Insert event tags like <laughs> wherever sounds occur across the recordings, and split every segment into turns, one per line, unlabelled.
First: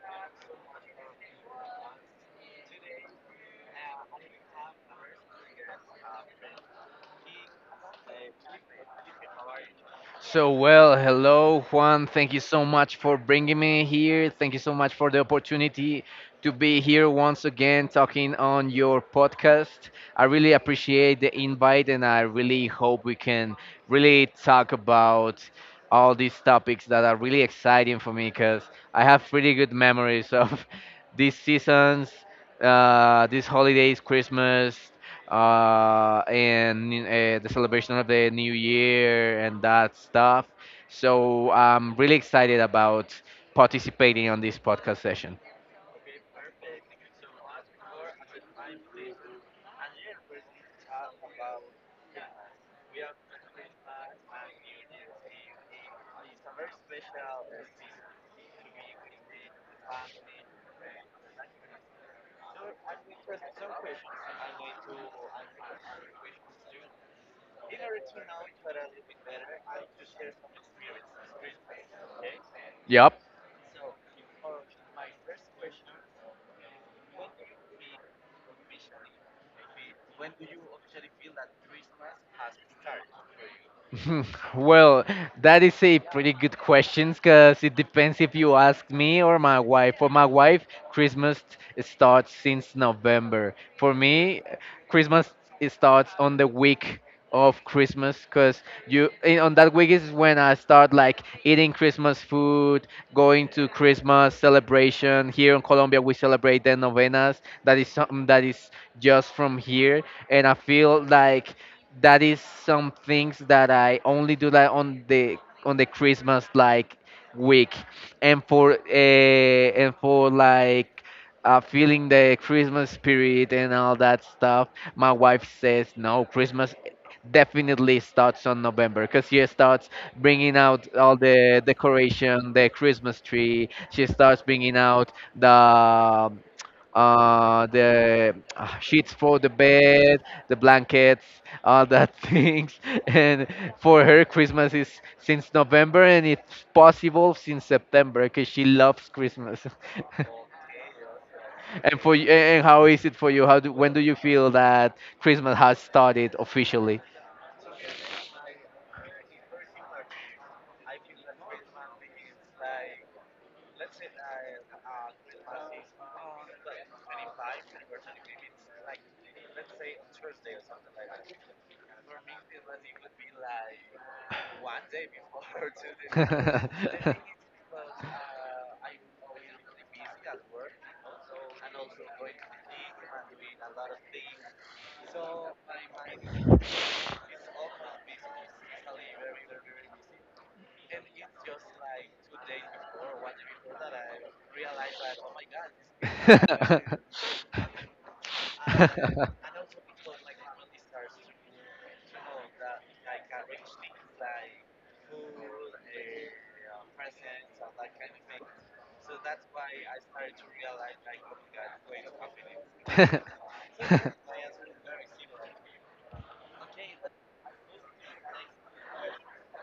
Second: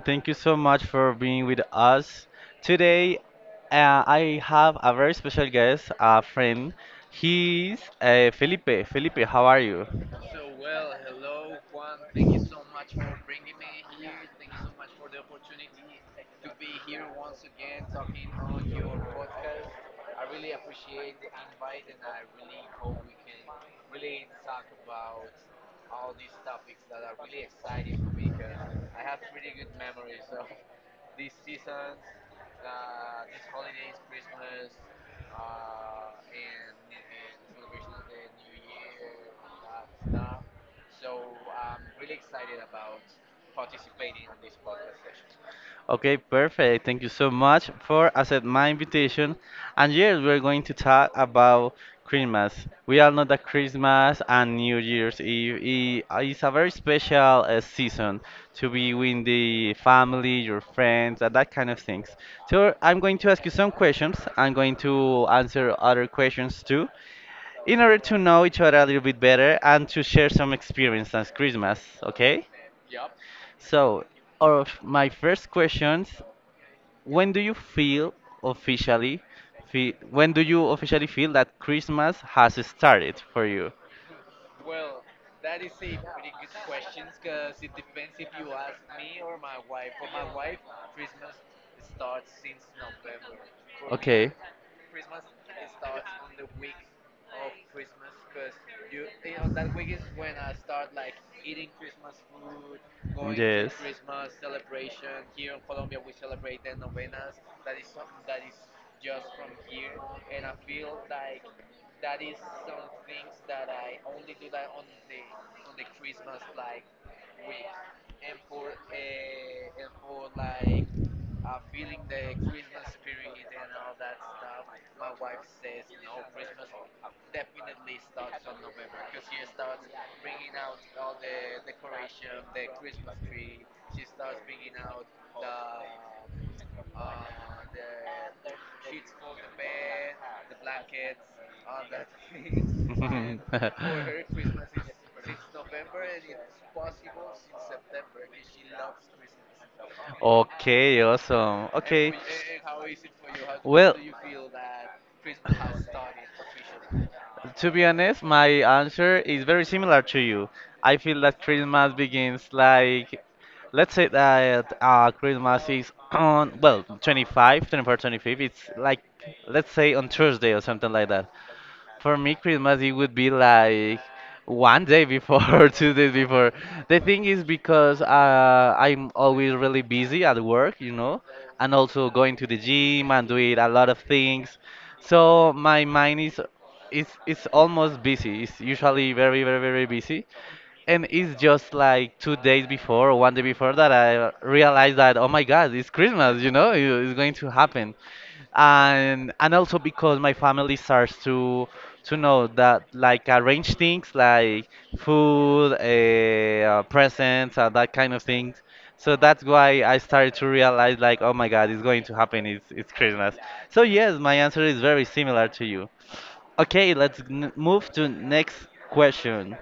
Thank you so much for being with us. Today, I have a very special guest, a friend. He's Felipe. Felipe, how are you?
So, well, hello, Juan. Thank you so much for bringing me here. Thank you so much for the opportunity to be here once again talking on your podcast. I really appreciate the invite and I really hope we can really talk about all these topics that are really exciting for me because I have pretty good memories of <laughs> these seasons these holidays, Christmas, and the celebration of the New Year and that stuff. So I'm really excited about participating on this podcast session.
Okay, perfect. Thank you so much for accepting my invitation. And yes, we're going to talk about Christmas. We all know that Christmas and New Year's Eve is a very special season to be with the family, your friends, and that kind of things. So I'm going to ask you some questions. I'm going to answer other questions too in order to know each other a little bit better and to share some experience on Christmas, okay?
Yep.
So, of my first questions, when do you feel officially, fe when do you officially feel that Christmas has started for you?
<laughs> Well, that is a pretty good question because it depends if you ask me or my wife. For my wife, Christmas starts since November. For
Okay.
me, Christmas it starts on the week of Christmas because on that week is when I start like eating Christmas food, going to Christmas celebration. Here in Colombia, we celebrate the novenas. That is something that is just from here, and I feel like that is some things that I only do like on the Christmas like week, and for like feeling the Christmas spirit and all that stuff. My wife says no, Christmas definitely starts on November because she starts bringing out all the decoration, the Christmas tree. She starts bringing out the sheets for the bed, the blankets, all that <laughs> things.
<laughs>
And for her, Christmas is since November, and it's possible since September because she loves Christmas.
<laughs> Okay, awesome.
<laughs> And
And
for you, and how is it for you? When do you feel that Christmas has started officially?
to be honest, my answer is very similar to you. I feel that Christmas begins like, let's say that Christmas is on, well, 25, 24, 25. It's like, let's say on Thursday or something like that. For me, Christmas, it would be like one day before <laughs> or 2 days
<laughs>
before. The
<laughs>
thing is because I'm always really busy at work, and also going to the gym and doing a lot of things. So my mind is almost busy. It's usually very, very, very busy. And it's just like 2 days before or one day before that I realized that, oh my God, it's
Very, very
Christmas,
busy.
it's going to happen.
<laughs> <laughs>
And
<laughs>
and
<laughs>
also because my family starts to know that like arrange things like food, presents, and that kind of things. So that's why I started to realize like, oh my God, it's going to happen. It's Christmas. So
<laughs>
yes, my answer is very similar to you. Okay, let's move to next question.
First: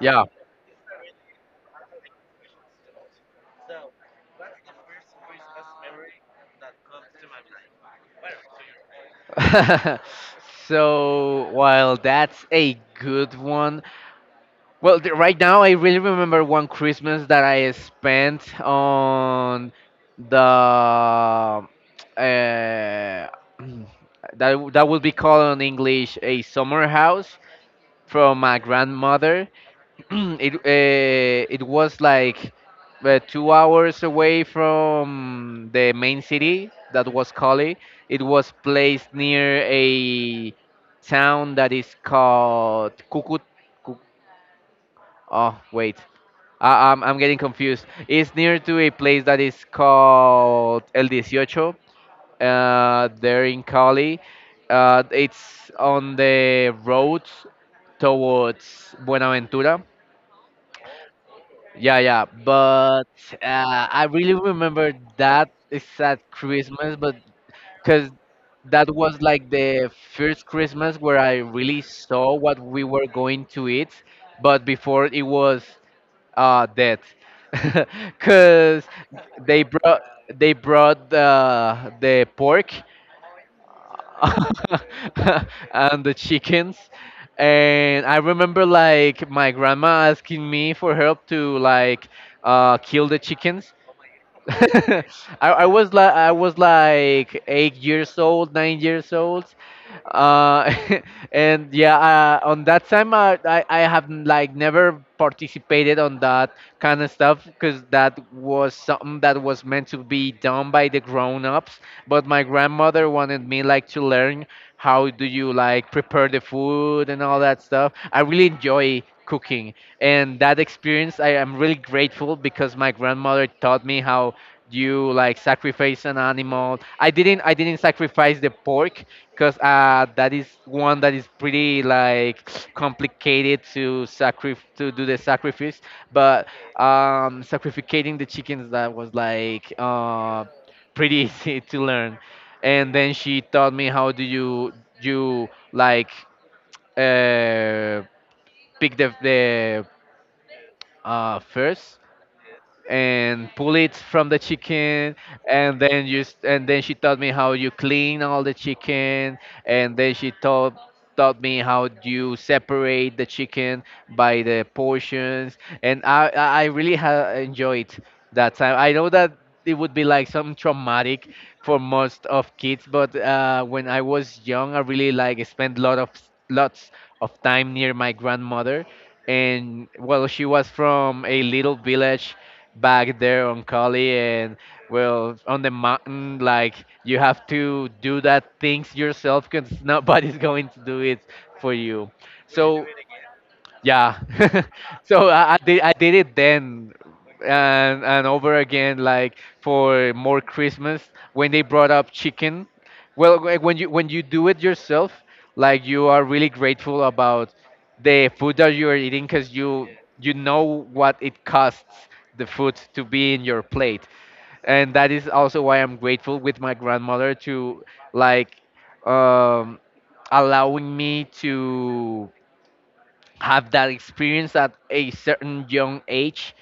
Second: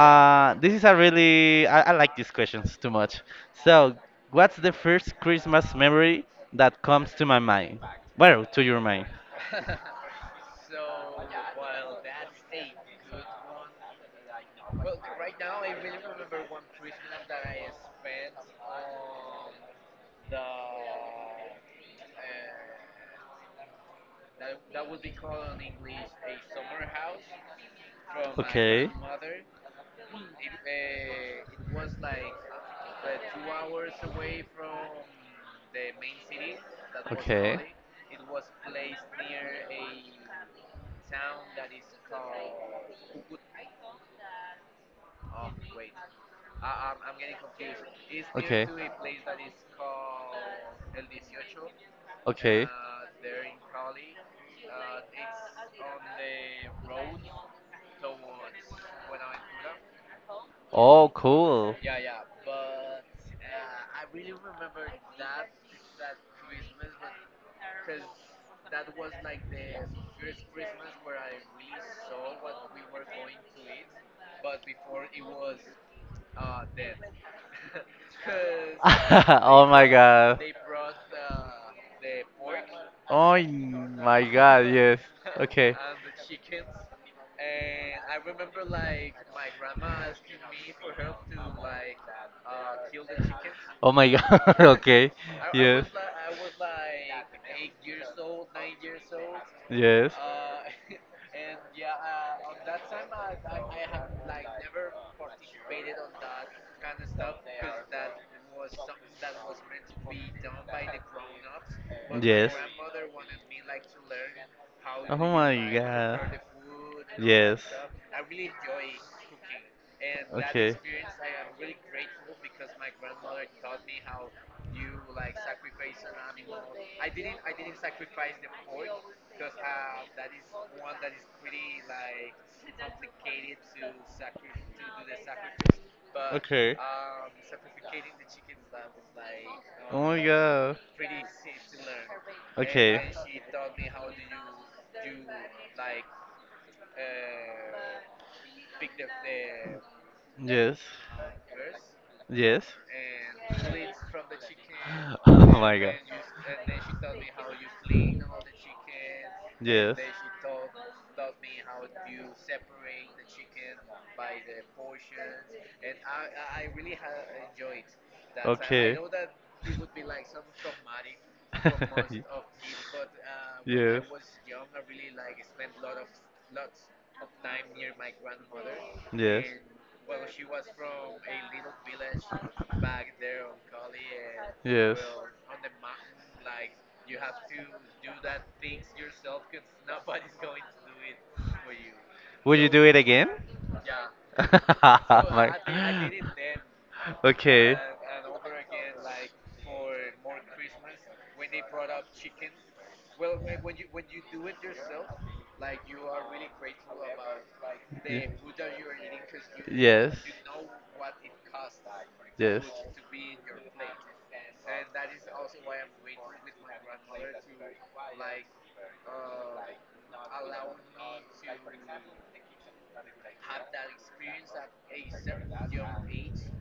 Yeah.
this is a really I like these questions too much. So, what's the first Christmas memory that comes to my mind? Well, to your mind.
<laughs> So while that's a good one, well, right now I really remember one Christmas that I spent on the <clears throat> that would be called in English a summer house from my
Okay.
grandmother. <clears throat> It was like 2 hours away from the main city that was Cali. It was placed near a town that is called Cucut. Oh wait, I'm getting confused. It's near
Okay.
to a place that is called El Dieciocho.
Okay. Okay.
There in Cali. It's on the road towards Buenaventura.
Oh, cool.
Yeah, yeah. But I really remember that it's at Christmas, but because that was like the first Christmas where I really saw what we were going to eat. But before it was that
But <laughs> <laughs>
because
they
<laughs> they
oh my
brought
brought god.
they brought the pork
Oh my.
<laughs> and the
<laughs>
chickens, and I remember like my grandma asking me for help to like kill the chickens.
Oh my. <laughs>
<laughs> I,
I.
I was like 8 years old, 9 years old,
Yes.
uh, <laughs> and yeah, on that time, I have like never participated on that kind of stuff because that was something that was meant to be done by the grown-ups. But my
Yes.
grandmother wanted me like to learn how
Oh
do you
my
like prepare
God.
the food and all
Yes.
that stuff. I really enjoy cooking, and that
Okay.
experience I am really grateful because my grandmother taught me how you like sacrifice an animal. I didn't sacrifice the pork because uh, that is one that is pretty like complicated to sacrifice, to do the sacrifice, but
Okay.
um, sacrificating the chickens, that was like
Oh my
uh,
god.
pretty <laughs> easy to learn. And
Okay.
then she taught me how do you like uh, pick the
Yes.
uh, first
Yes.
and pull it from the chicken.
<laughs> Oh my god.
And then she taught me how you clean all the chicken. And
Yes.
then she taught taught me how you separate the chicken by the portions. And I really enjoyed that time. I
Okay.
know that it would be like some traumatic for most of kids,
<laughs>
but when I
Yes. Yes.
was young, I really
Yes.
like spent lots of time near my grandmother. And well, she was from a little village back there on Cali, and well, on the mountain, like you have to do that things yourself because nobody's <laughs> going to do it for you.
Would you
So
do it again?
yeah.
<laughs> So,
<laughs> So
like, I.
I did it then,
Okay.
and over again like for more christmas when they brought up chicken. Well, when you do it yourself, like you are really grateful about the food that you are eating because you know what it costs the food to be in your plate. And that is also why I'm grateful with my grandmother to like um, allowing me to have that experience at a certain young age,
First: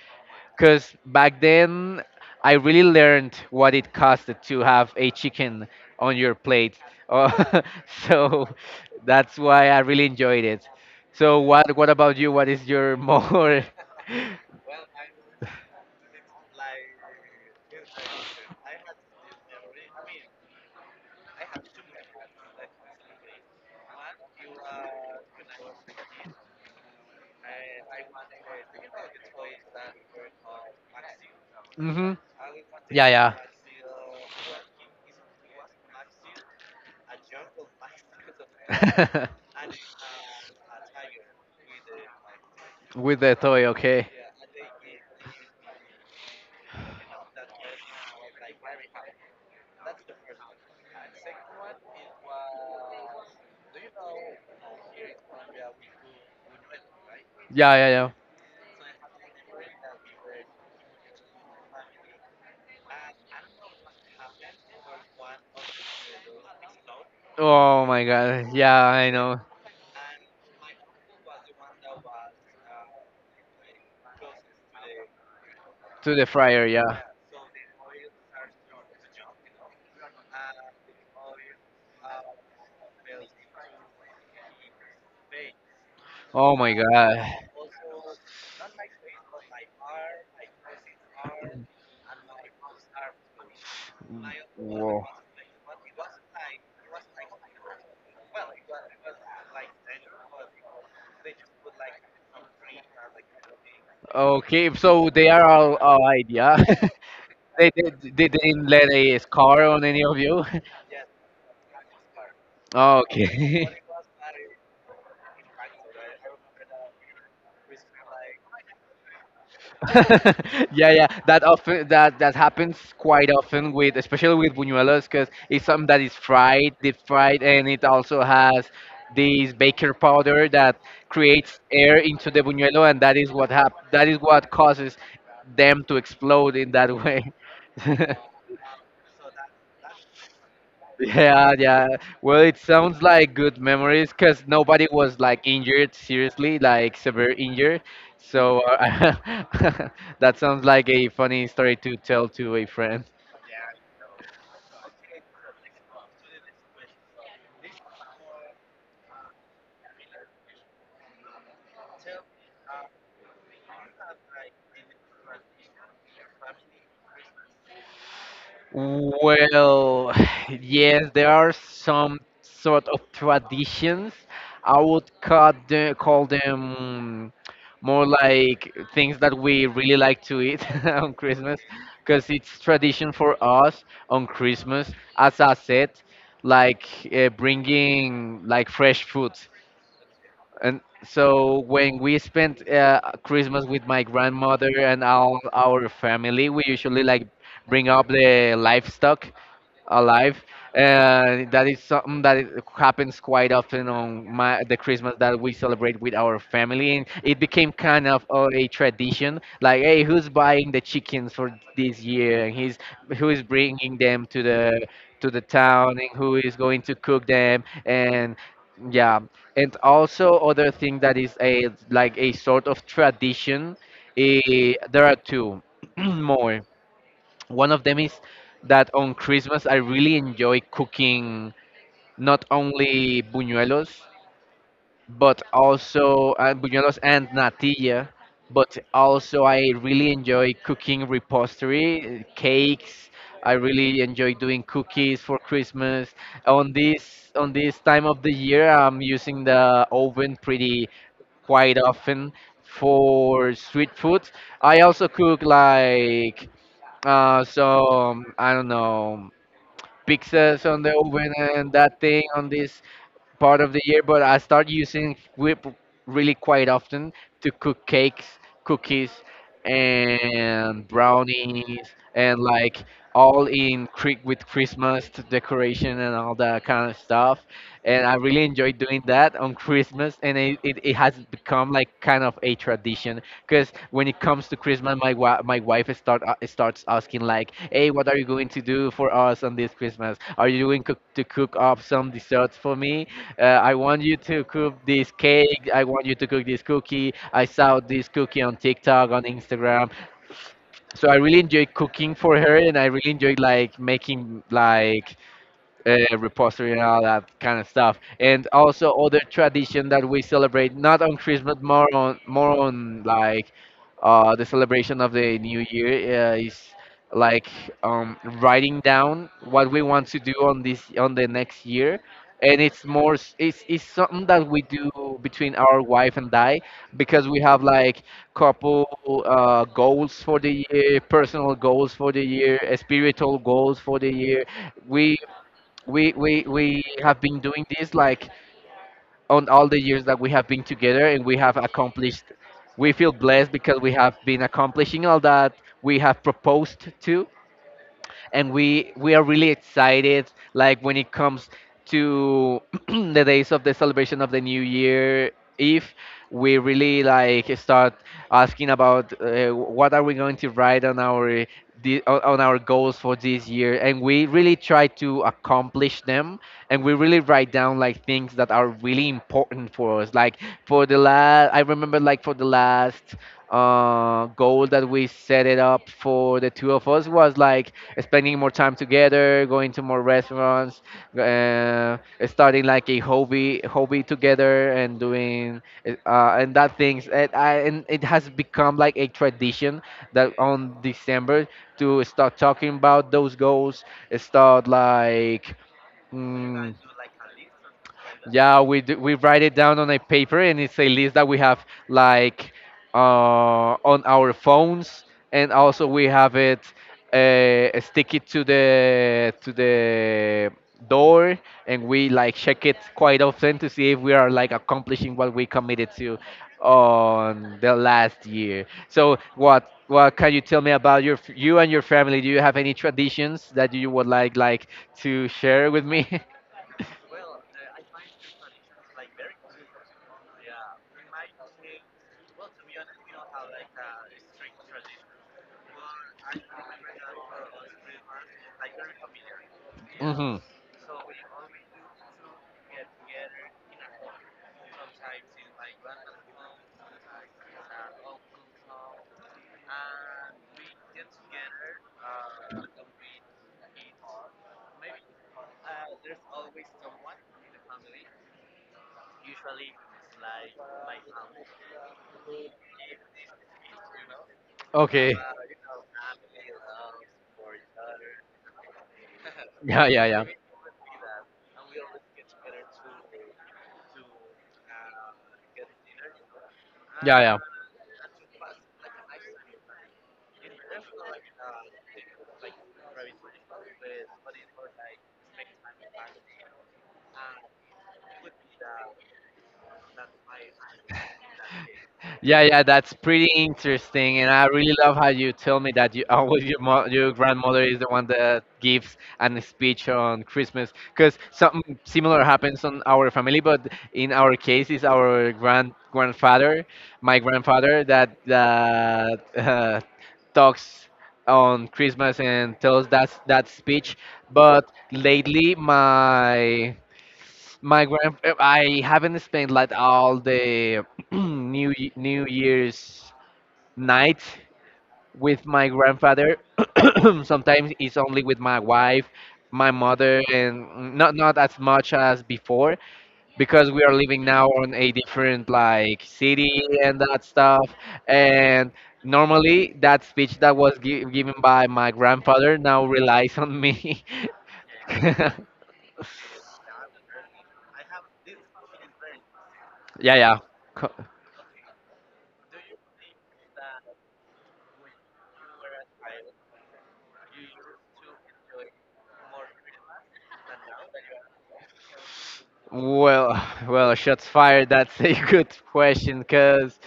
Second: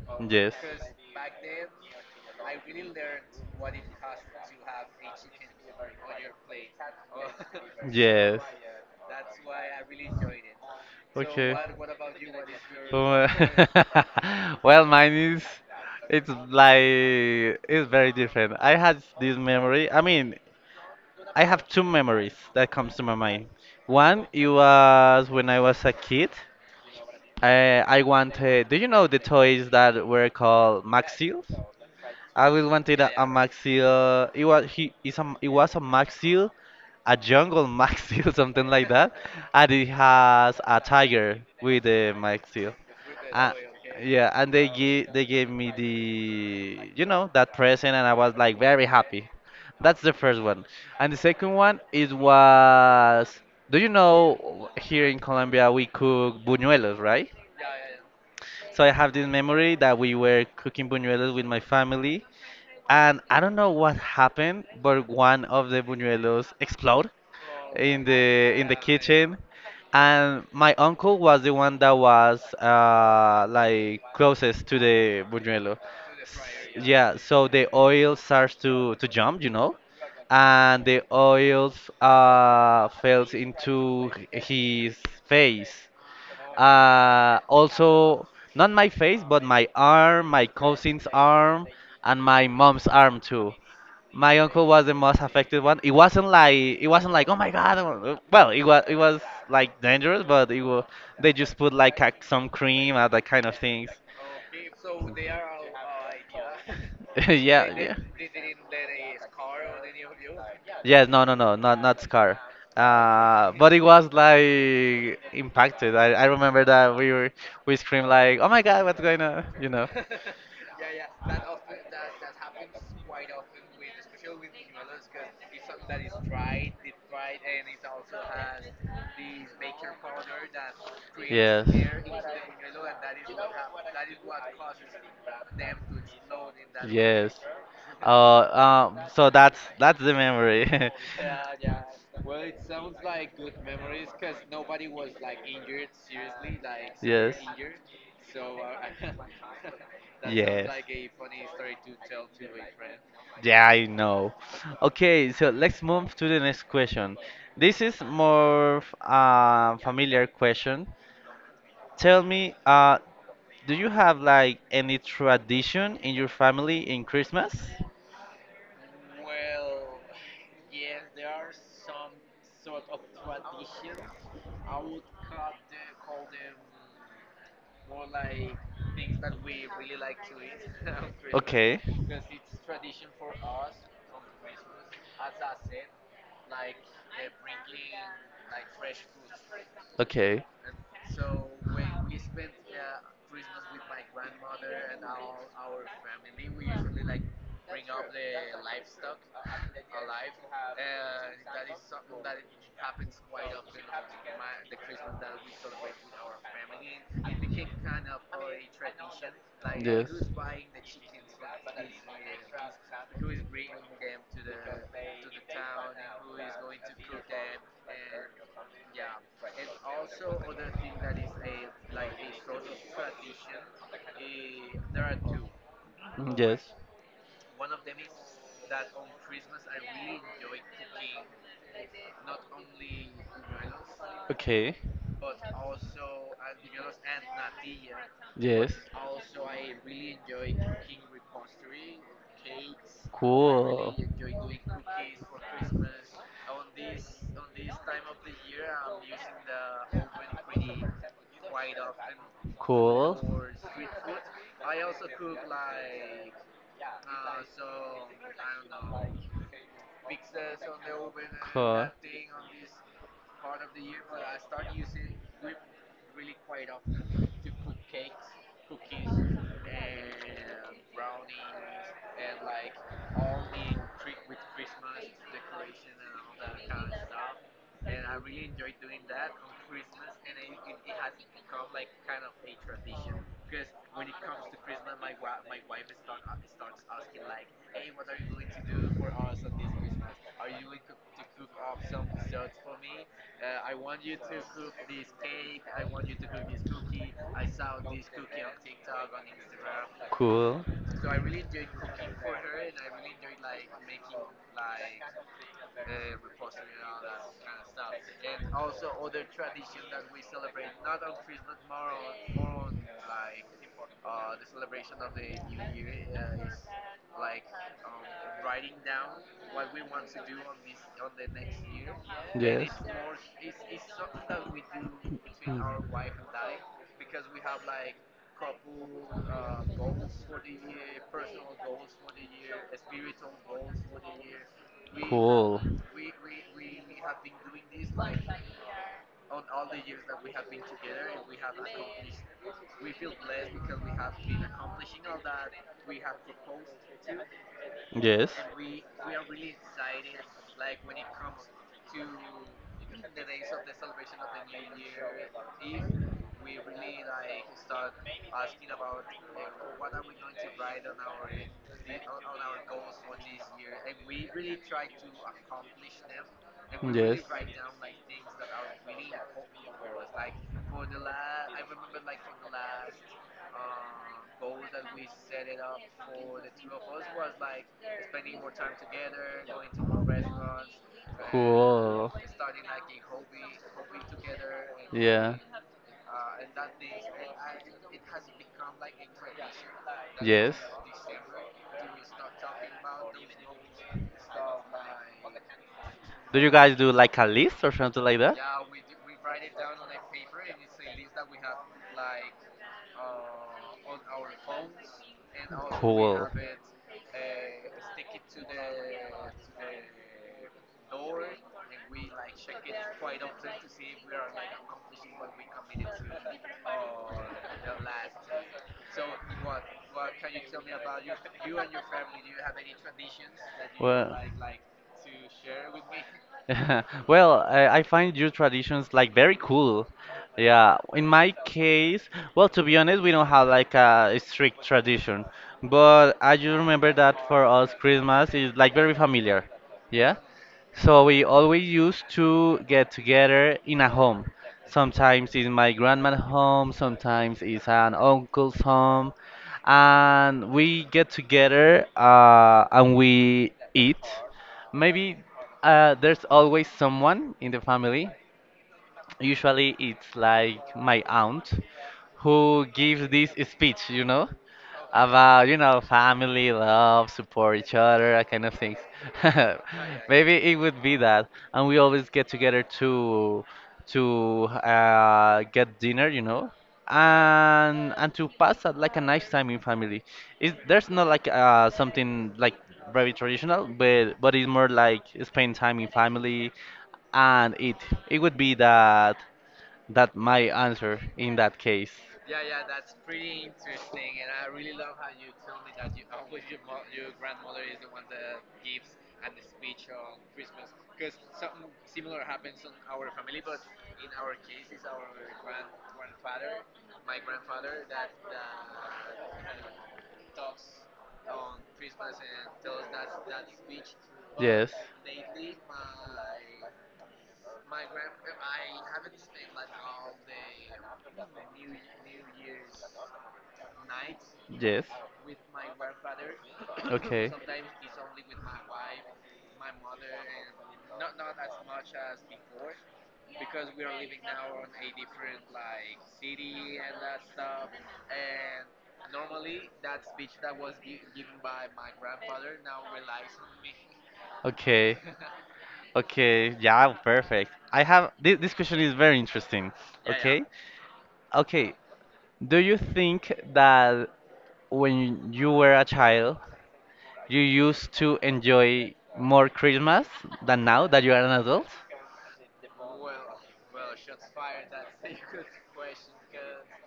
because back then I really learned what it costed to have a chicken on your plate. Uh, <laughs> so that's why I really enjoyed it. So what about you? What is your
Well,
more
<laughs>
<laughs>
well, mine is, it's like, it's very different. I had this memory. I mean, I have two memories that comes to my mind. One, it was when I was a kid. I wanted. Do you know the toys that were called Maxills?
mhm.
I will wanted
Yeah,
a
yeah.
Maxil. It was a Maxil, a jungle Maxil, <laughs> something like that,
<laughs>
and it has a tiger with the Maxil.
With the
Uh,
toy, okay.
yeah, and they gave me the that present, and I was like very happy. That's the first one, and the second one is was. Do you know here in Colombia we cook buñuelos, right?
Yeah, yeah, yeah.
So I have this memory that we were cooking buñuelos with my family, and I don't know what happened, but one of the buñuelos exploded
Oh my
in the
god.
in
Yeah,
the
I
kitchen,
know.
and my uncle was the one that was like closest to the buñuelo.
To the fryer,
S-
yeah.
Yeah, so the oil starts to jump, and the oils falls into his face.
Oh my god.
Also, not my face, but my arm, my cousin's arm, and my mom's arm too. My uncle was the
Whoa.
most affected one. It wasn't like oh my god. Well, it was like dangerous, but it was they just put like some cream and that kind of things.
Okay, so they are all allied, yeah? <laughs>
<laughs> Yeah, yeah.
They didn't let a scar on any of you. <laughs>
Yes, no, no, no, not scar. Uh,
Okay.
but it was like impacted. I remember that we screamed like oh my god, what's going on? You know.
<laughs> Yeah, yeah. That that happens quite often with, especially with buñuelos, because it's
<laughs>
something that is fried, deep fried, and it also has this baker powder that creates air into the buñuelo, and that is that is what causes them to explode in that way.
Yes.
<laughs>
Uh. So that's the memory. <laughs> Yes.
Yeah, yeah. Well, it sounds like good memories because nobody was like injured seriously, like severe injured. So <laughs> that sounds
Yes.
like a funny story to tell to a friend.
Yeah, I know. Okay, so let's move to the next question. This is more familiar question. Tell me, do you have like any tradition in your family in Christmas? <laughs>
Well, <sighs> yes, there are some sort of traditions. I would cut the, call them more like things that we really like to eat <laughs> on Christmas,
Okay,
because it's tradition for us on Christmas, as I said, like bringing like fresh food.
okay.
And so when we spent Christmas with my grandmother and all our family, we usually like bring up the livestock alive. And that is something that it happens quite often on the christmas that we celebrate with our family, and it became kind of a tradition like hey, who's buying the chickens for this year, and he's who is bringing them to the town, and who is going to cook them. And yeah, and also other thing that is a like a sort of tradition, eh, there are two <clears throat>
Mm, yes.
more. One of them is that on Christmas I really enjoy cooking, not only buñuelos,
Okay.
but also buñuelos and natilla,
Yes.
but also I really enjoy cooking repostery, cakes. I
Cool.
really enjoy doing cookies for Christmas. On this time of the year, I'm using the oven pretty quite often
Cool.
for street food. I also cook like I don't know, pizzas on the oven and
Cool.
that thing on this part of the year, but I start using whip really quite often to cook cakes, cookies, and brownies, and like all in with Christmas decoration and all that kind of stuff. And I really enjoy doing that on Christmas, and it has become like kind of a tradition because when it comes to Christmas, my wife is start starts asking like, "Hey, what are you going to do for us on this Christmas? Are you going cook to cook up some desserts for me?" I want you to cook this cake. I want you to cook this cookie. I saw this cookie on TikTok, on Instagram.
Cool.
So I really enjoy cooking for her, and I really enjoy like making like repository and all that kind of stuff. And also other tradition that we celebrate not on Christmas, more on like the celebration of the New Year is like writing down what we want to do on this on the next year. And it's more s- it's something that we do between our wife and I, because we have like couple goals for the year, personal goals for the year, spiritual goals for the year. We have been doing this like on all the years that we have been together, and we have accomplished we feel blessed because we have been accomplishing all that we have proposed to.
Yes.
And we are really excited like when it comes to <clears throat> the days of the celebration of the new year eve. We really like start asking about what are we going to write on our the, on our goals for this year, and we really try to accomplish them. And we really
Yes.
write down like things that are really important for us, like for the last goal that we set it up for the two of us was like spending more time together, going to more restaurants, uh,
Cool.
starting like a hobby together, and
Yeah.
doing and that things. And it has become like a tradition that
Yes.
on December to start talking about those goals, start like.
Do you
Mm,
guys do like a list or something like that?
yeah, we do. We write it down on a paper, and it's a list that we have like uh, on our phones, and also we have it stick it to the door, and we like check it quite often to see if we are like accomplishing what we committed to on the last year. So what can you tell me about your you and your family? Do you have any traditions that you would like to share with me? <laughs>
<laughs> Well, I find your traditions like very cool. Yeah, in my case, well, to be honest, we don't have like a strict tradition, but I do remember that for us, Christmas is like very familiar. Yeah,
hmm
so we always used to get together in a home. Sometimes it's my grandma's home, sometimes it's an uncle's home, and we get together and we eat. Maybe there's always someone in the family. Usually it's like my aunt who gives this speech, you know?
we have Okay.
About family love support each other, that kind of things.
Yeah,
<laughs>
yeah.
Maybe it would be that, and we always get together to get dinner, and to pass like a nice time in family. Is There's not like something like very traditional, but it's more like spend time in family, and it would be that my answer in that case.
Yeah, yeah, that's pretty interesting, and I really love how you tell me that you <laughs> always your your grandmother is the one that gives an speech on Christmas, because something similar happens on our family. But in our case, it's our grandfather, my grandfather, that talks on Christmas and tells that that speech. But lately, I haven't spent like all the <clears throat> New Year's night
Yes. <laughs>
with my grandfather. <clears throat> Sometimes it's only with my wife, my mother, and not as much as before, because we are living now on a different like city and that stuff. And normally that speech that was given by my grandfather now relies on me.
Okay.
<laughs>
Okay. Yeah, perfect. I have this question is very interesting.
Yeah, yeah.
Okay. Do you think that when you were a child, you used to enjoy more Christmas than now that you are an adult?
Well, <laughs> <sighs> well, shots fired. That's a <laughs> good question, cause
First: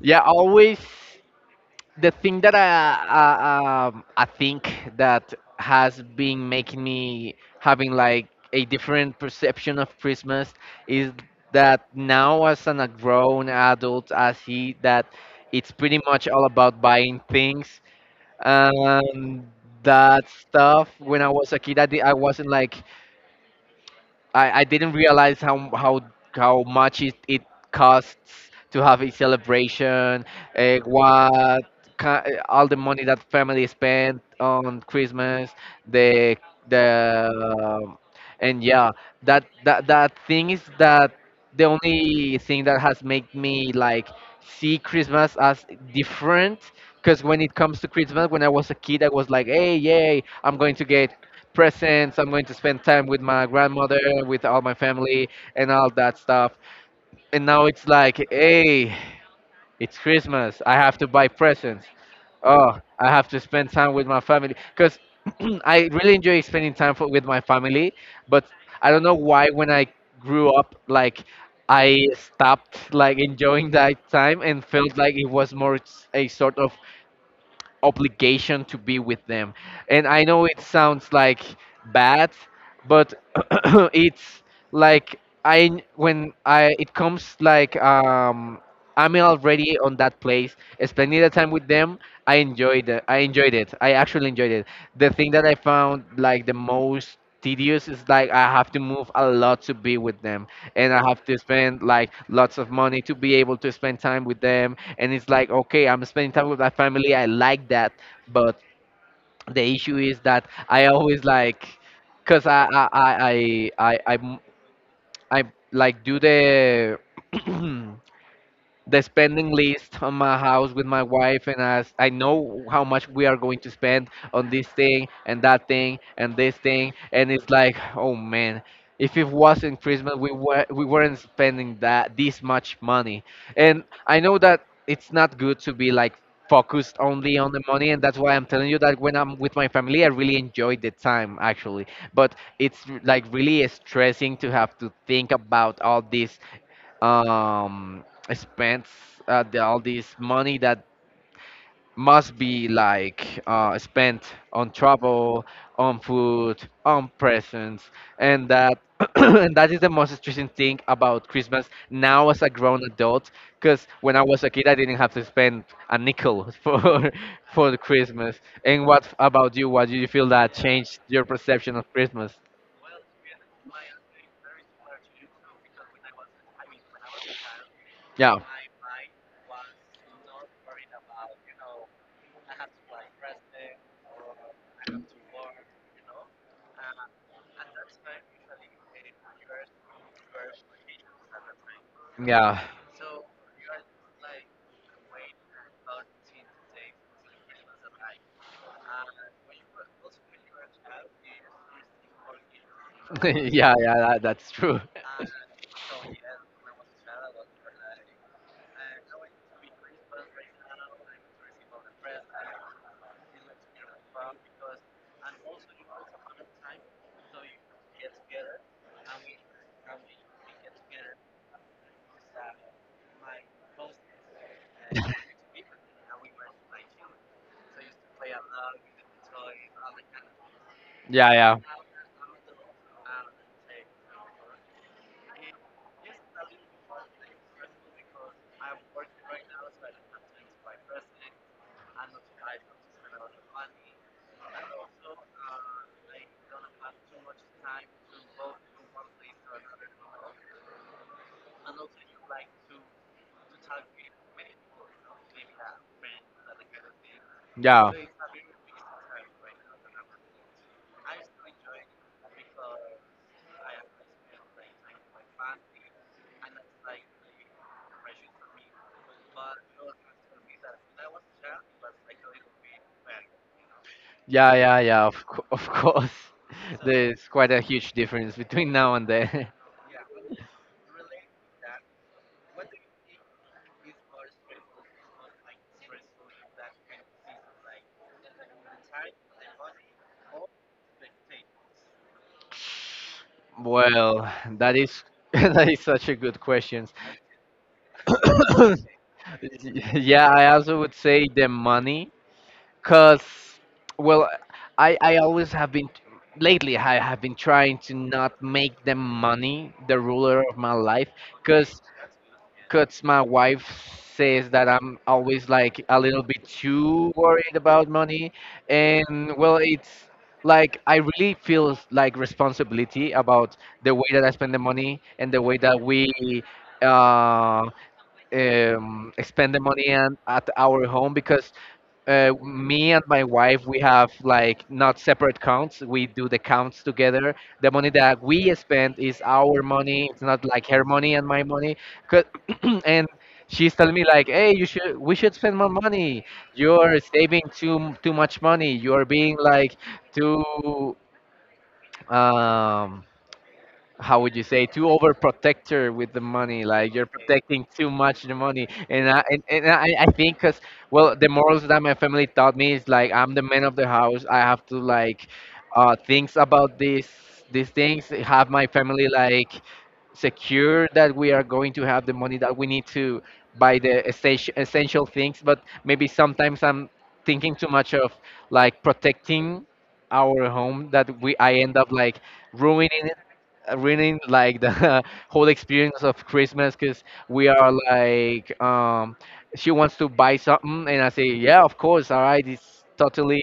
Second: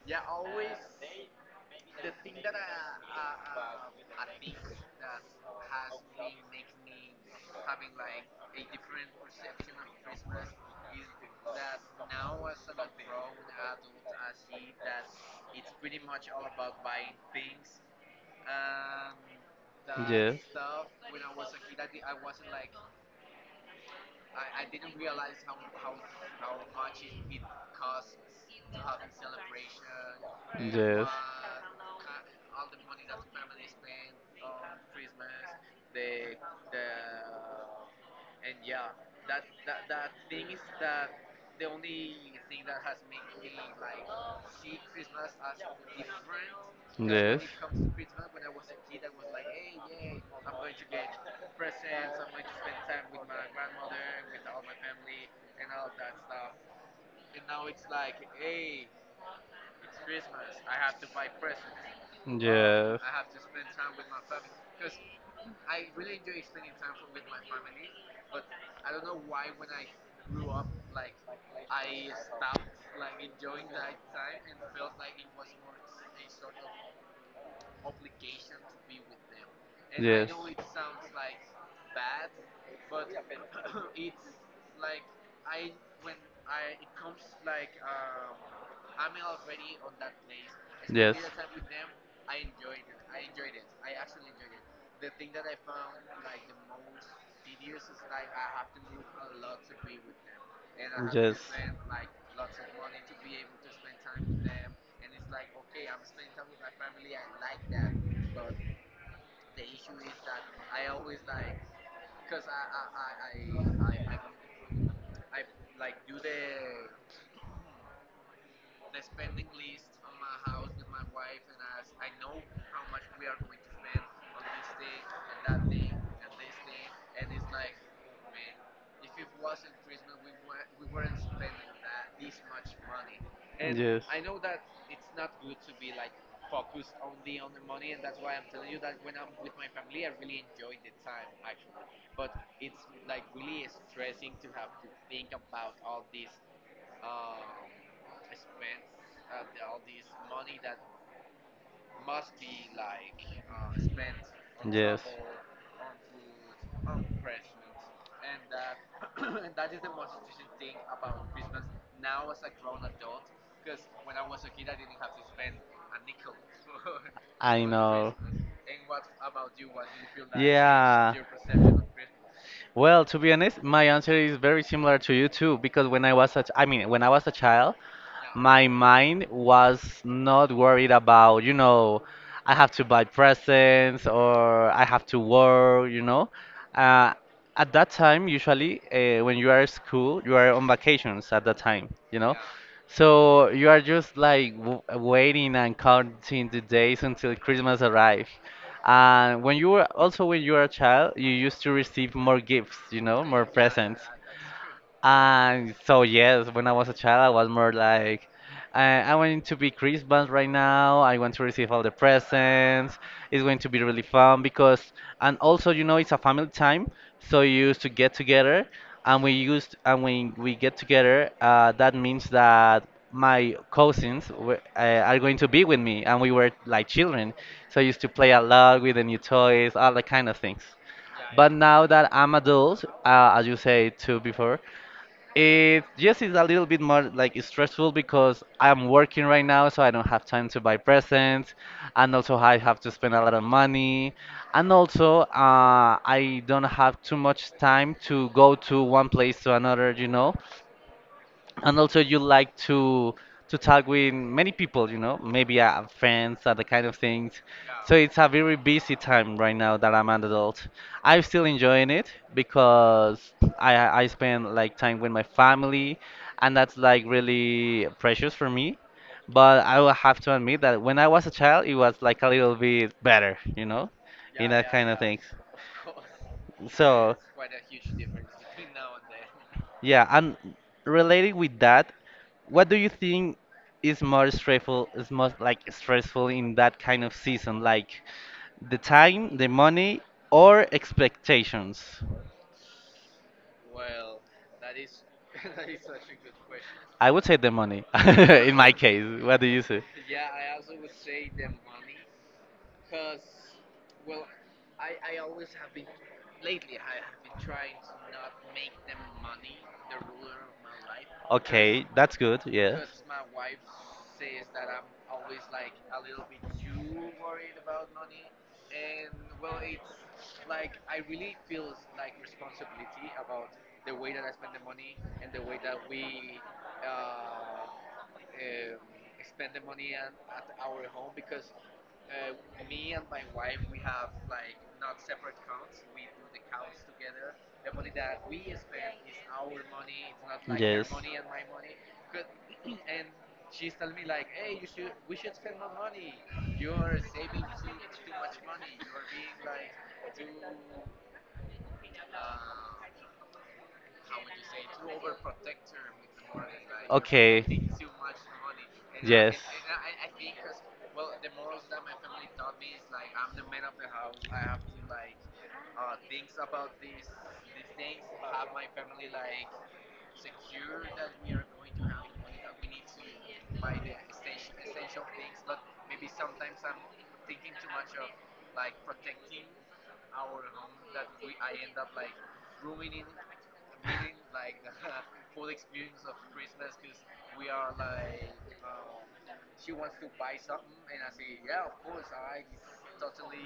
yeah, always the thing that I think that has been making me having like a different perception of Christmas is that now as an a grown adult, I see that it's pretty much all about buying things and that
Yes,
stuff. When I was a kid, I wasn't like I didn't realize how much it costs to have a celebration.
yes.
uh,
Yes.
what all the money that family spent on Christmas, the the and yeah, that that that thing is that the only thing that has made me like see Christmas as different. Because when it comes to Christmas, when I was a kid, I was like, "Hey, yay! I'm going to get presents. I'm going to spend time with my grandmother, with all my family, and all that stuff." And now it's like, hey, it's Christmas. I have to buy presents. Oh, I have to spend time with my family because <clears throat> I really enjoy spending time with my family. But I don't know why when I grew up, like I stopped like enjoying that time and felt like it was more a sort of obligation to be with them. And I
Yes.
know it sounds like bad, but <clears throat> it's like I when I it comes like I'm already on that place,
Yes.
spending the time with them. I enjoyed it. I enjoyed it. I actually enjoyed it. The thing that I found like the most tedious is like I have to move a lot to be with them, and I have
Yes.
to spend like lots of money to be able to spend time with them. And it's like, okay, I'm spending time with my family. I like that,
Yes.
but the issue is that I always like, cause I like do the <clears throat> the spending list on my house with my wife, and as I know how much we are going to spend on this thing and that thing and this thing, and it's like oh man, if it wasn't Christmas we were we weren't spending that this much money. And I know that it's not good to be like focused only on the money, and that's why I'm telling you that when I'm with my family I really enjoy the time actually. But it's like really stressing to have to think about all these um spends, all this money that must be like spent on travel, on food, on presents, and that <clears throat> and that is the most stressing thing about Christmas now as a grown adult. Because when I was a kid, I didn't have to spend a nickel <laughs> for the Christmas. And what about you? What do you feel that changed your perception of Christmas?
Well, to be honest, my answer is very similar to you too, because when I was a ch- I mean, when I was a child,
Yeah,
my mind was not worried about, I have to buy presents or I have to work, Uh, at that time, usually, when you are at school, you are on vacations at that time,
yeah.
So you are just like w waiting and counting the days until Christmas arrives. And when you were a child, you used to receive more gifts,
<laughs>
more
Yeah, yeah,
presents.
that, that's true.
And so yes, when I was a child, I was more like, I want it to be Christmas right now. I want to receive all the presents. It's going to be really fun because, and also it's a family time, so you used to get together, and we used and when we get together, that means that my cousins are going to
<laughs>
be with me, and we were like children, so I used to play a lot with the new toys, all that kind of things.
Yeah,
But
yeah,
now that I'm adult, as you said too before, it just is a little bit more like stressful because I'm working right now, so I don't have time to buy presents, and also I have to spend a lot of money, and also I don't have too much time to go to one place to another, and also you like to talk with many people, maybe friends, other kind of things.
yeah.
So it's a very busy time right now that I'm an adult. I'm still enjoying it because I spend like time with my family, and that's like really precious for me, but I will have to admit that when I was a child, it was like a little bit better, in
Yeah,
that
yeah,
kind of
yeah.
things.
Of course, <laughs>
So
there's quite a huge difference between now and then. <laughs>
yeah, and related with that, what do you think is most like stressful in that kind of season, like the time, the money, or expectations?
Well, that is <laughs> that is such a good question.
I would say the money <laughs> in my
<coughs>
case. What do you say?
Yeah, I also would say the money. Cause, well, I always have been lately I have been trying to not make the money the ruler of my life. Cause,
Okay, that's good. Yes.
cause my wife says that I'm always like a little bit too worried about money, and well, it's like I really feel like responsibility about the way that I spend the money and the way that we uh, spend the money and at our home, because me and my wife, we have like not separate counts. We do the counts together. The money that we spend is our money. It's not like her
Yes.
money and my money. 'Cause <clears throat> and she's telling me like, "Hey, you should. We should spend more money. You're saving too much money. You're being like too um how would you say too overprotector with the money, like you're
Okay.
protecting too much the money. And I think
Yes.
because well the morals that my family taught me is like I'm the man of the house, I have to like things about these things have my family like secure that we are going to have the money that we need to buy the essential things. But maybe sometimes I'm thinking too much of like protecting our home, that we I end up like ruining ruining like the <laughs> whole experience of Christmas, because we are like she wants to buy something and I say yeah of course, all right, it's totally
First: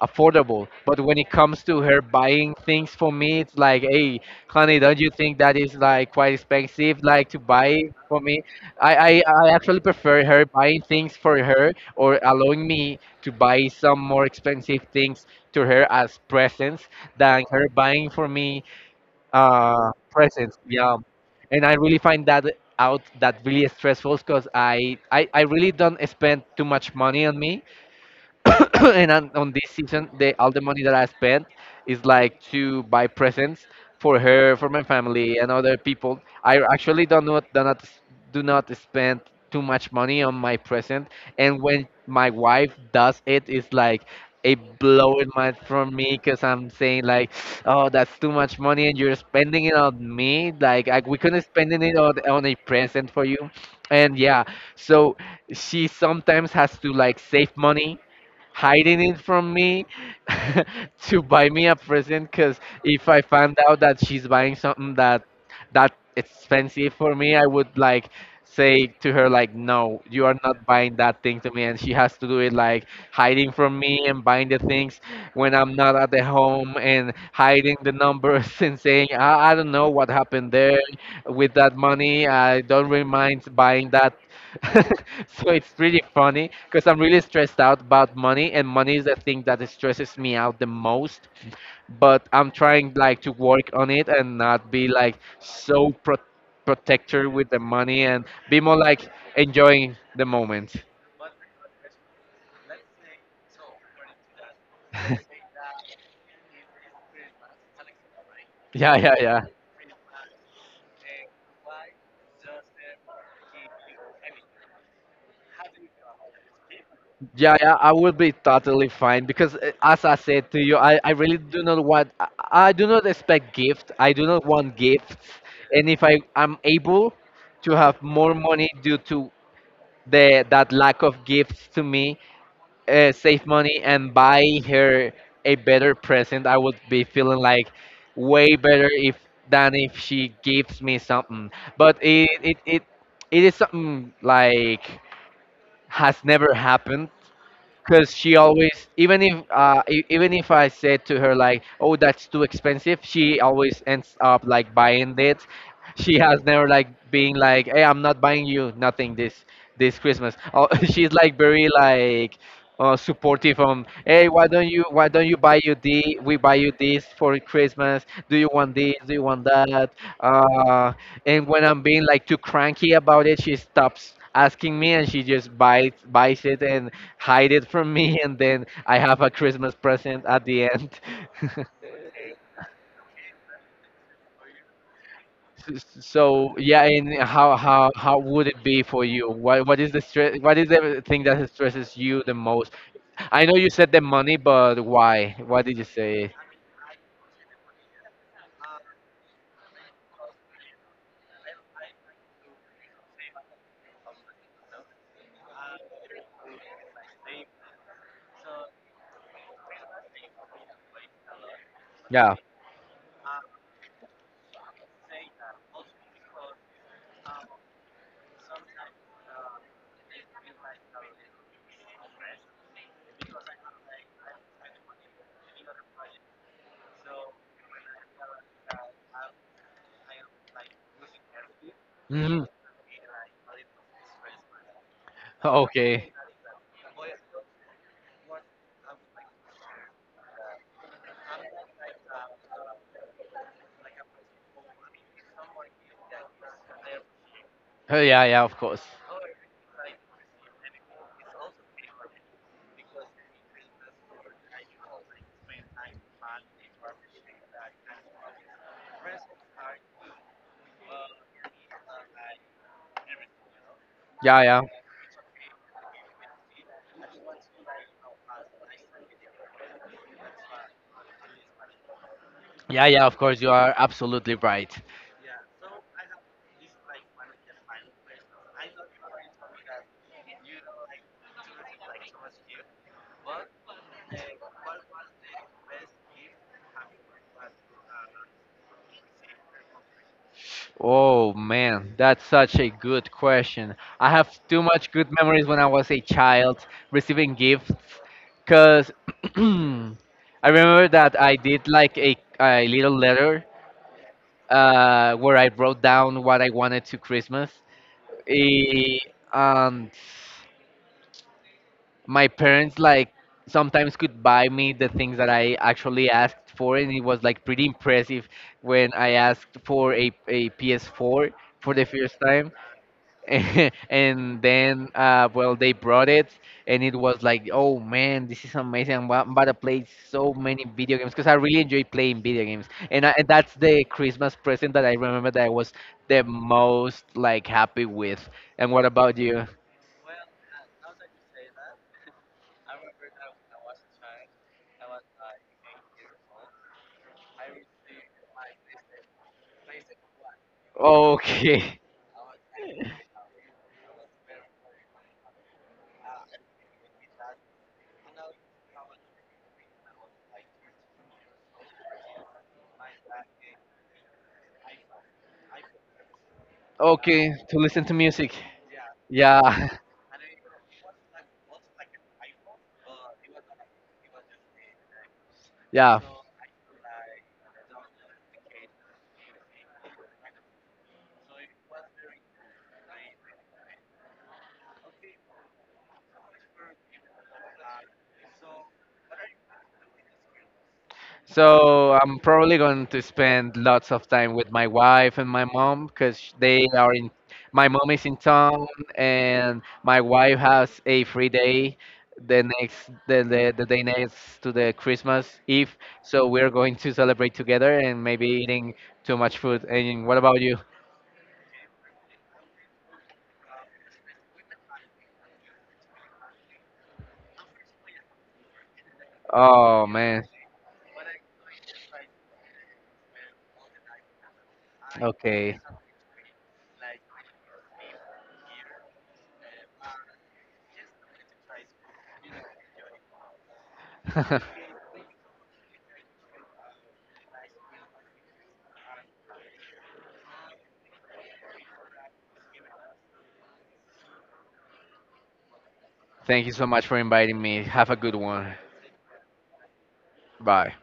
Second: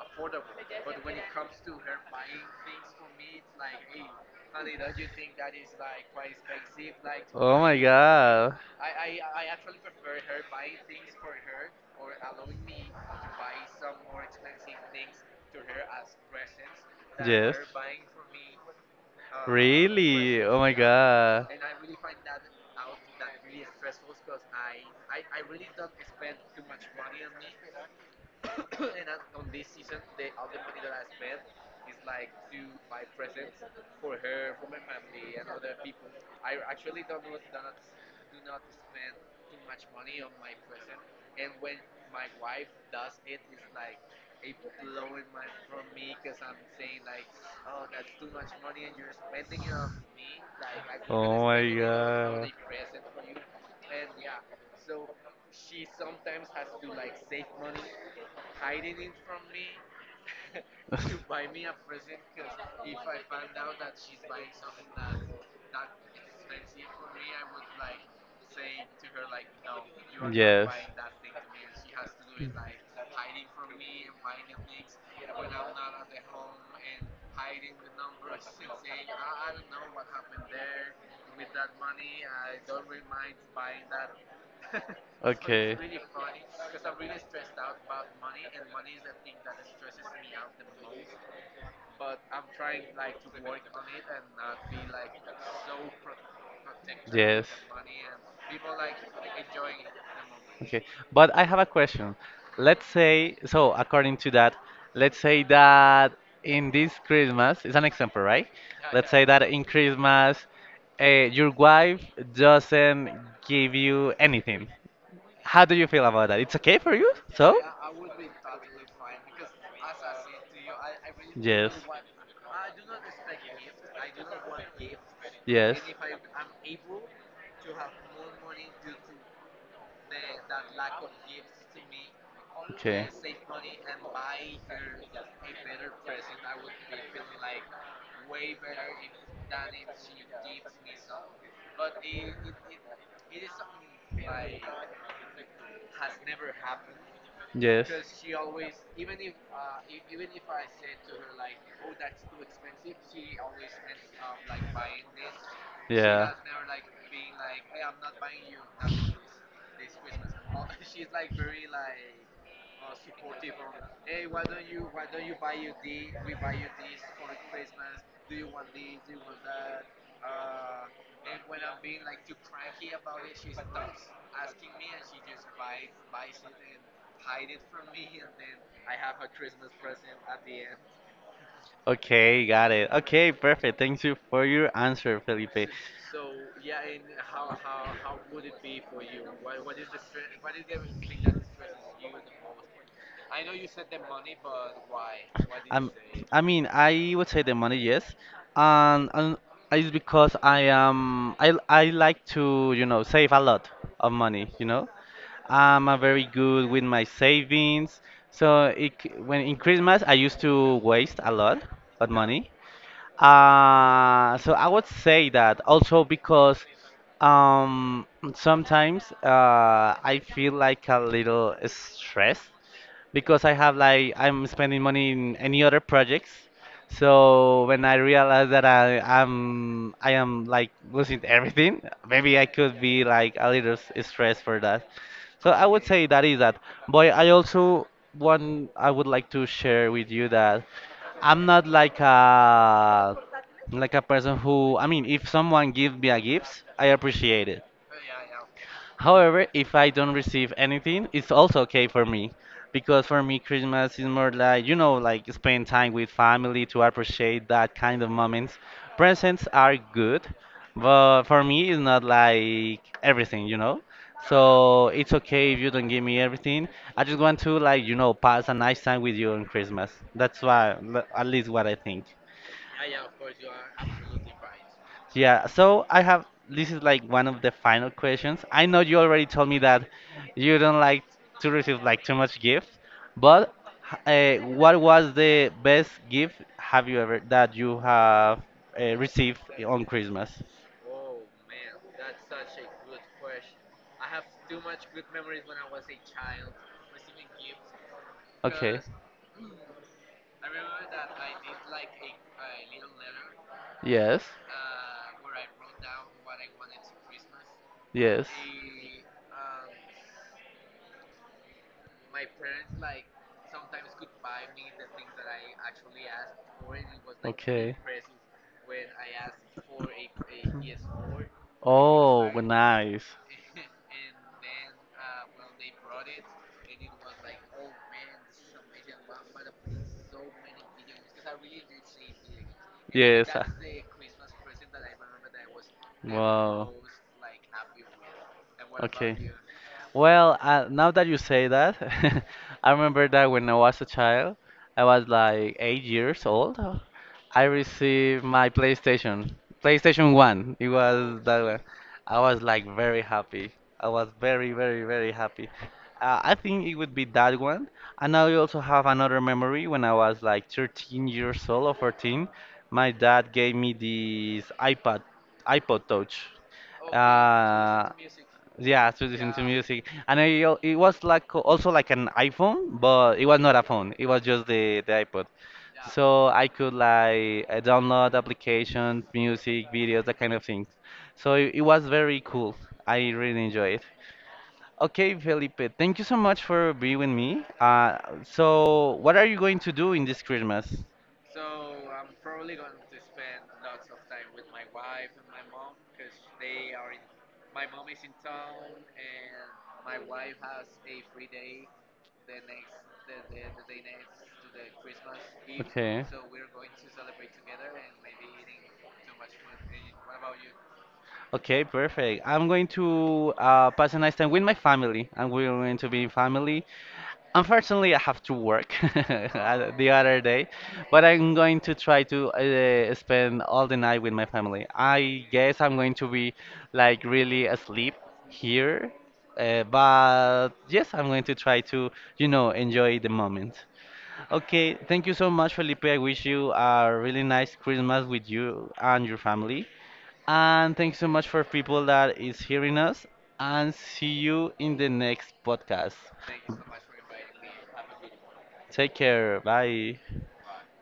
affordable. But when it comes to her buying things for me, it's like hey honey, don't you think that is like quite expensive, like to
Oh my
buy for me?
god.
I actually prefer her buying things for her, or allowing me to buy some more expensive things to her as presents, than
Yes.
her buying for me
Really?
presence.
Oh my
Yeah,
god.
and I really find that really stressful, because I really don't spend too much money on me. <coughs> <clears throat> And on this season, the all the money that I spent is like to buy presents for her, for my family, and other people. I actually do not spend too much money on my present, and when my wife does it, it's like a blow in my from me, because I'm saying like, oh, that's too much money, and you're spending it on me. Like we couldn't
Oh my
spend it on
god.
a present for you, and yeah, so she sometimes has to like save money hiding it from me <laughs> to buy me a present. Because if I
<laughs>
found out that she's buying something that that expensive for me, I would like say to her like no, you are not
Yes.
buying that thing to me. And she has to do it like hiding from me and buying the things when I'm not at the home, and hiding the numbers <laughs> and saying I don't know what happened there with that money. I don't really mind buying that. <laughs> So it's
Okay.
pretty funny, because I'm really stressed out about money, and money is the thing that stresses me out the most. But I'm trying like to work on it and not be like so protector
Yes.
with the money, and be more like enjoying the moment. <laughs>
Okay. But I have a question. Let's say, so according to that, let's say that in this Christmas, it's an example, right? Yeah,
Yeah,
let's say that
yeah,
in Christmas, your wife doesn't give you anything. How do
yeah.
you feel about that? It's okay for you?
Yeah,
So?
yeah, I will be totally fine, because, as I said to you, I really do
Yes.
not want, I do not expect gift. I do not want gifts.
Yes.
And if I am able to have more money due to the that lack of gifts to me,
Okay.
save money and buy her a better present, I would be feeling like way better if than if she gives me something. But it is something like has never happened, because she always, even if even if I said to her like oh that's too expensive, she always ends up like buying
Yes.
it. She
Yeah.
has never like being like hey I'm not buying you nothing this this Christmas. Oh, <laughs> she's like very like supportive on hey why don't you buy you the we buy you this for Christmas, do you want this, do you want that? uh and when I'm being like too cranky about it, she stops asking me and she just buys it and hide it from me <laughs> and then I have a Christmas present at the end. <laughs>
Okay, got it. Okay, perfect. Thank you for your answer, Felipe.
So yeah, and how would it be for you? What is the stress? What is the thing that stresses you the most? I know you said the money, but why? Why did you
Um,
say?
I mean, I would say the money, yes, and it's because I am I like to save a lot of money. I'm a very good with my savings. So when in Christmas I used to waste a lot of
Yeah.
money. So, I would say that also because um, sometimes I feel like a little stressed because I have like I'm spending money in any other projects. So when I realize that I am like losing everything, maybe
Hmm.
I could be like a little stressed for that.
<laughs>
So I would say
Okay.
that is that. But I also want, I would like to share with you that I'm not like a person who, I mean, if someone gives me a gift, I appreciate it.
Oh, yeah, yeah, of course.
However, if I don't receive anything, it's also okay for me because for me, Christmas is more like, like spend time with family to appreciate that kind of moments. Presents are good, but for me, it's not like everything, you know?
Yeah, yeah.
So it's okay if you don't give me everything. I just want to, like, pass a nice time with you on Christmas. That's why, at least what I think.
Yeah, yeah, of course, you are absolutely right.
Yeah, so I have this is like one of the final questions. I know you already told me that you don't like to receive like too much gifts, but what was the best gift have you ever that you have received on Christmas?
Oh man, that's such a good question. I have too much good memories when I was a child receiving gifts,
Okay.
because <clears throat> I remember that I did like a little letter
Yes.
where I wrote down what I wanted to Christmas.
Yes.
Eh, and my parents like sometimes could buy me the things that I actually asked for, and it was like pretty
Okay.
impressive when I asked for a PS4 for the first
Oh,
time.
nice.
<laughs> And then well they brought it and it was like oh man this is amazing, I'm about to play so many video games, because I really enjoy playing video games. And
Yes. uh,
that's the Christmas present that I remember that I was the
Wow.
most like happy with. And what about
Okay.
you?
Well, now that you say that, <laughs> I remember that when I was a child, I was like 8 years old. I received my PlayStation, PlayStation 1. It was that one.
Okay.
I was like very happy. I was very, very, very happy. I think it would be that one. And I also have another memory when I was like 13 years old or 14. My dad gave me this iPad, iPod Touch.
Okay, to listen
Uh,
to music.
yeah, to listen to
Yeah.
music. And it was like also like an iPhone, but it was not a phone. It was just the iPod.
<laughs> Yeah.
So I could like download applications, music, videos, that kind of things. So it was very cool. I really enjoy it. Okay, Felipe, thank you so much for being with me. So, what are you going to do in this Christmas?
So I'm probably going to spend lots of time with my wife and my mom, because they are in. My mom is in town, and my wife has a free day the day next to the Christmas Eve.
Okay.
So we're going to celebrate together and maybe eating too much food. And what about you?
Okay, perfect. I'm going to pass a nice time with my family, and we're going to be in family. Unfortunately, I have to work <laughs>
Oh
the other
man.
day, but I'm going to try to spend all the night with my family. I
Okay.
guess I'm going to be like really asleep here, but yes, I'm going to try to, enjoy the moment.
<laughs>
Okay, thank you so much, Felipe. I wish you a really nice Christmas with you and your family. And thanks so much for people that is hearing us. And see you in the next podcast.
Thank you so much for inviting me. Have a good one.
Take care. Bye.
Bye.